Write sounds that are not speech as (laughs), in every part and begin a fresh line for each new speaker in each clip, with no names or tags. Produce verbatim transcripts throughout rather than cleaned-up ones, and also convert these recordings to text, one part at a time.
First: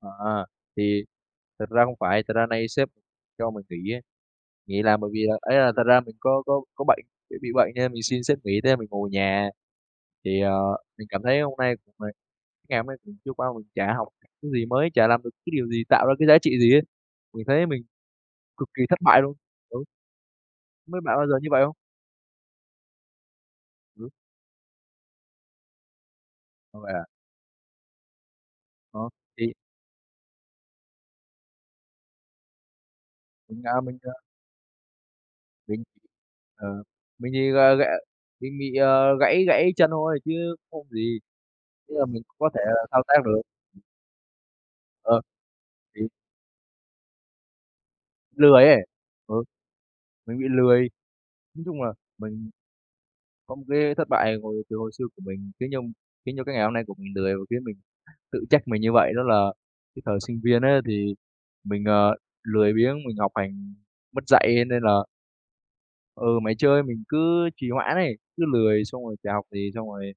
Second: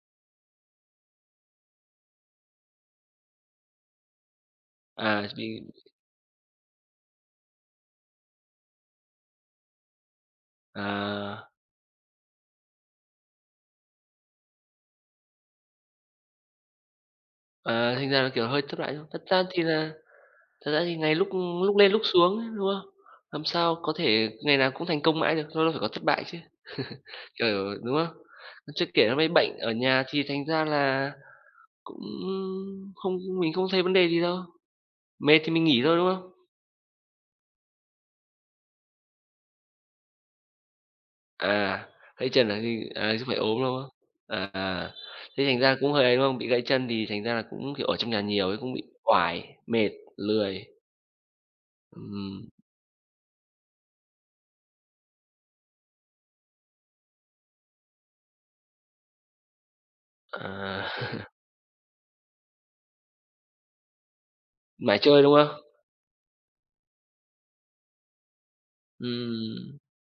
À, thì thật ra hông phải. Thật ra nay sếp cho mình nghỉ á, nghỉ làm bởi vì
À,
là ấy,
đi
à, thật ra mình có có có bệnh, tại bị bệnh cho nên mình xin sếp nghỉ, thế là mình ngồi ở nhà. Thì, à, mình cảm thấy
À!
hôm nay của mình cái ngày hôm nay cứ trôi qua mình chả học cái gì mới, chả làm được cái điều gì tạo ra cái giá trị gì hết. Mình thấy mình
À, thành ra là kiểu hơi
cực
thất
kỳ
bại
thất
thôi.
bại
Thật
luôn.
ra thì
Đúng.
là thật ra
Hông
thì
biết
ngày
bạn bao
lúc
giờ như vậy hông?
lúc lên, lúc xuống chứ, đúng không? Làm sao có thể ngày nào cũng thành công mãi được, lâu lâu phải có thất bại chứ.
Ơ, vậy
(chuckles)
à?
Kiểu đúng không? Chưa kể
Đó,
nó bị
thì
bệnh ở nhà thì thành ra là cũng không mình
Mình,
không
à,
thấy vấn
mình,
đề
ờ
gì đâu, mệt thì mình nghỉ
Mình
thôi, đúng không?
ờ, mình thì g ghẻ mình bị, ờ, gãy gãy chân thôi chứ không gì.
À,
Ý là mình c
gãy chân
có
à?
thể
Chứ
là thao tác
à, chứ phải
được.
ốm, đúng không? À, à,
Ờ.
thế thành ra cũng
Thì
hơi ấy, đúng không? Bị gãy chân thì thành ra là cũng, kiểu, ở trong nhà nhiều ấy,
lười
cũng
ấy,
bị
ừ,
oải, mệt,
mình bị
lười.
lười. Nói chung là
Ừm.
mình có một cái thất bại hồi từ hồi xưa của mình khiến cho khiến cho cái ngày hôm nay của mình lười và khiến mình tự trách mình như vậy. Đó là cái thời sinh viên á
À.
thì
(chuckles)
mình, ờ, lười biếng, mình học hành mất dạy, nên
Mải
là
chơi, đúng không?
Ừ, mải chơi, mình cứ trì hoãn ấy, cứ lười xong rồi chả học gì
Ừm.
xong rồi,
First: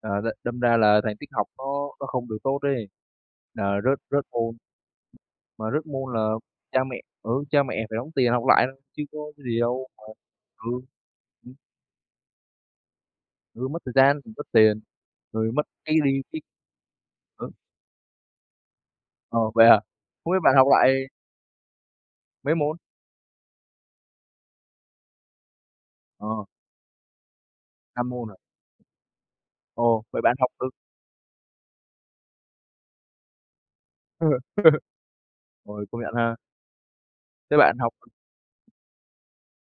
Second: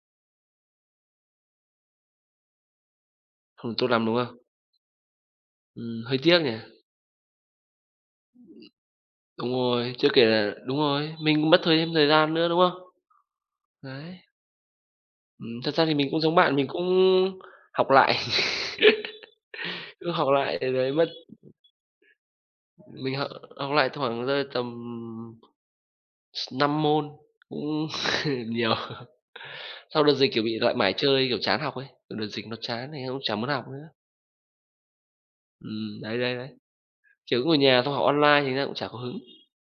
ờ, đ đâm ra là thành tích học nó nó không được tốt ấy,
Không
là
tốt
rớt
lắm, đúng
rớt
không?
môn. Mà rớt
Ừm,
môn
hơi
là
tiếc nhỉ?
cha mẹ, ừ, cha mẹ phải đóng tiền học lại thôi chứ có
Đúng
gì đâu
rồi,
mà
chưa kể là đúng
ừ.
rồi, mình
Ừm
mất thời thêm thời gian nữa, đúng không?
Vừa mất thời
Đấy.
gian, vừa mất tiền, rồi
Ừm,
mất
thật ra thì
cái
mình cũng
đi
giống
cái
bạn, mình cũng
ờ.
học lại.
Ồ, vậy à?
(chuckles) Cứ học
Không biết bạn
lại
học
thì lấy
lại
mất
mấy môn?
mình họ học lại thoảng rơi tầm, ừm,
Ờ.
s năm môn, cũng
Năm môn à?
(chuckles) nhiều.
Ồ,
Sau đợt
vậy
dịch,
bạn
kiểu,
học
bị
từ
lại mải chơi, kiểu, chán học ấy, ừ, đợt dịch nó chán, thành ra cũng chả muốn học nữa.
Ờ. (laughs) Rồi,
Ừm,
công nhận
đấy, đấy,
ha.
đấy. Kiểu cũng ở
Thế bạn
nhà
học
xong học online thì nó cũng chả có hứng.